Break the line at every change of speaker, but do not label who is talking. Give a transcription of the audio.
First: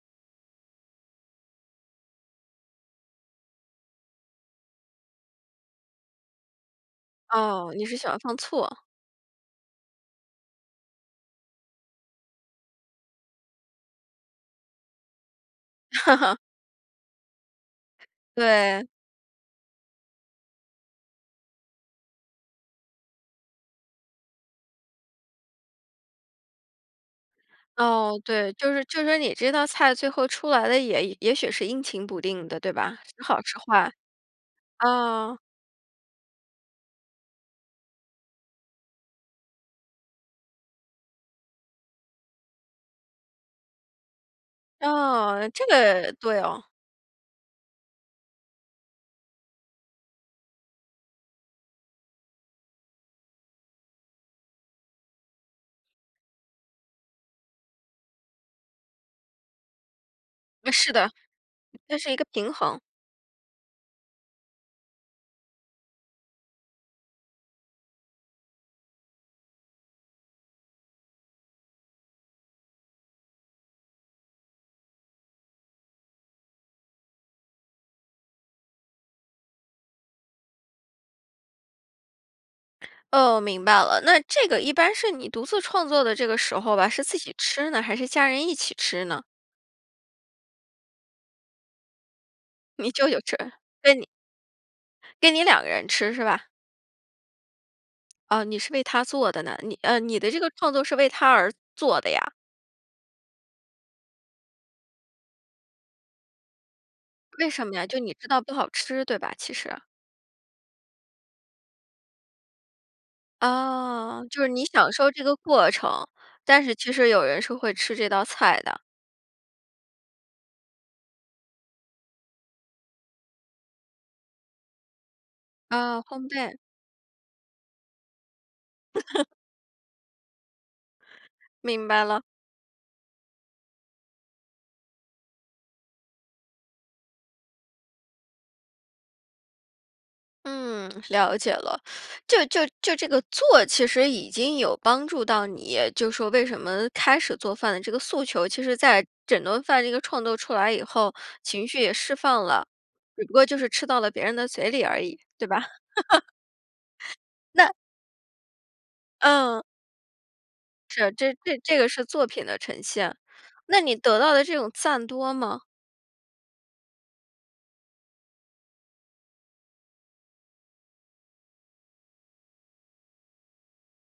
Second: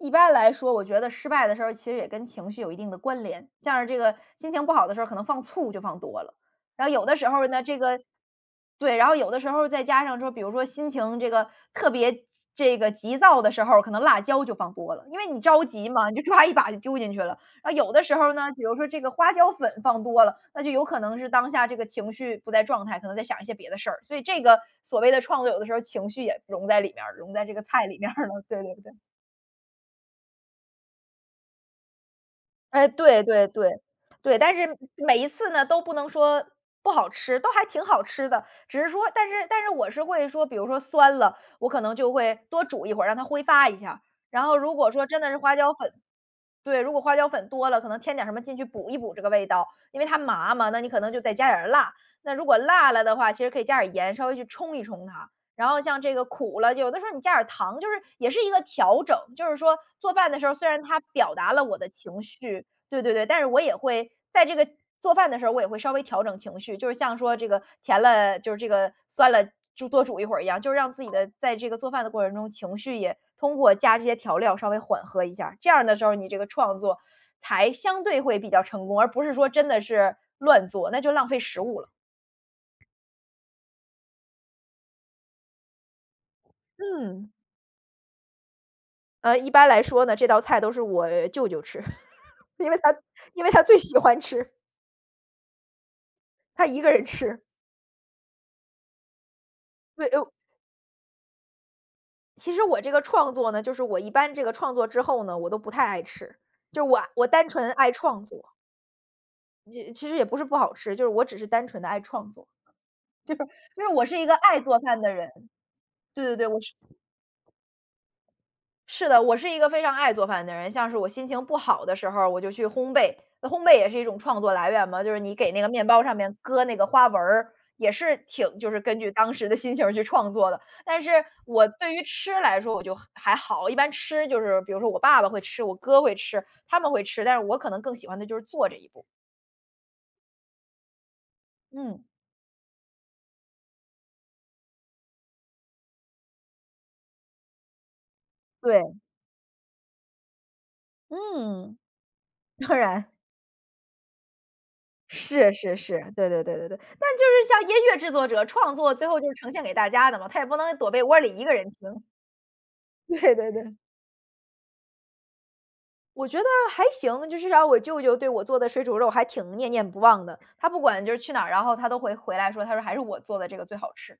一般来说我觉得失败的时候其实也跟情绪有一定的关联。像是这个心情不好的时候可能放醋就放多了。然后有的时候呢
哦，
这
你是
个
喜欢放醋。
对，然后有的时候再加上说比如说心情这个特别这个急躁的时候可能辣椒就放多了。因为你着急嘛，你就 抓一把就丢进去了。呃，有的时候呢，比如说
对。
这个花椒粉放多了，那就有可能是当下这个情绪不在状态，可能在想一些别的事儿。所以这个，所谓的创作有的时候情绪也融在里面儿融在这个菜里面
哦，
儿了，
对，
对
就
对
是
对。
就是你这道菜最后出来的也也许是阴晴不定的，对
哎，
吧？时
对
好
对
时
对。
坏。
对，但是每一
嗯。
次呢都不能说不好吃，都还挺好吃的。只是说但是但是我是会说比如说酸了，我可能就会多煮一会儿，让它挥发一下。然后如果说真的是
啊，
花
这
椒粉
个，对哦。
对，如果花椒粉多了，可能添点儿什么进去补一补这个味道。因为它麻嘛，那你可能就再加点儿辣，那如果辣了的话其实可以加点儿盐稍微去冲一冲它。然后像这个苦了，有的时候你加点儿糖就是也是一个调整。就是说，做饭的时候虽
嗯，
然
是
它
的，
表达了我的
那是一
情
个平
绪
衡。
对对对，但是我也会在这个做饭的时候我也会稍微调整情绪。就是像说这个甜了就是这个，酸了煮多煮一会儿一样。就是让自己的在这个做饭的过程中情绪也通过加这些调料稍微缓和一下。这样的时候你这个创作，才相对会比较成功，而不是说真的是乱做，那就浪费食物了。
哦，明白了。那这个一般是你独自创作的这个时候吧，是自
嗯。
己吃呢？还是家人一起吃呢？
呃，一般来说呢，这道菜都是我舅舅吃。因为
你
他
舅舅吃，
因为他最
所
喜
以你
欢吃。
给你两个人吃，是吧？
他一个人吃。
哦，你是为他做的呢，你呃，
对，哎
你
呦
的这个创作是为他而做的呀？
其实我这个创作呢就是我一般这个创作之后呢我都不太爱吃。就我我单
为什
纯
么呀？
爱
就你
创
知道
作。
不好吃，对吧其实？
其其实也不是不好吃，就是我只是单纯地爱创作。就是，因为我是
啊，
一个
就是
爱
你
做
享
饭
受
的
这
人，
个过程，
对对对，我
但是
是
其实有人是会吃这道菜的。
是的，我是一个非常爱做饭的人。像是我心情不好的时候我就去烘焙，那烘焙也是一种创作来源嘛，就是你给那个面
啊，
包上
烘
面
焙。
搁那个花纹儿，也是挺就是根据 当时的心情去创作的。但是，我
明
对于
白了。
吃来说我就还好，我一般吃就是比如说我爸爸会吃，我哥会吃，他们会吃，但是我可能更喜欢的就是做这一步。
嗯，了解了。
嗯。
就就就这个做其实已经有帮助到你，就说为什么开始做饭的这个诉求其实
对。
在整顿饭这个创作出来以后，情
嗯。
绪也释放了，
当然。
只不过就是吃到了别人的嘴里而已，对
是
吧？
是是，对 对对对对。那就是像
那
音乐制作者，创作最后就呈
嗯。
现给大家的嘛，他也不能躲被
是，
窝
这
里一个
这
人
这个
听。
是作品的呈现。
对对对。
那你得到的这种赞多吗？
我觉得还行，至少我舅舅对我做的水煮肉还挺念念不忘的。他不管就是去哪儿，然后他都会回来说他说还是我做的这个最好吃。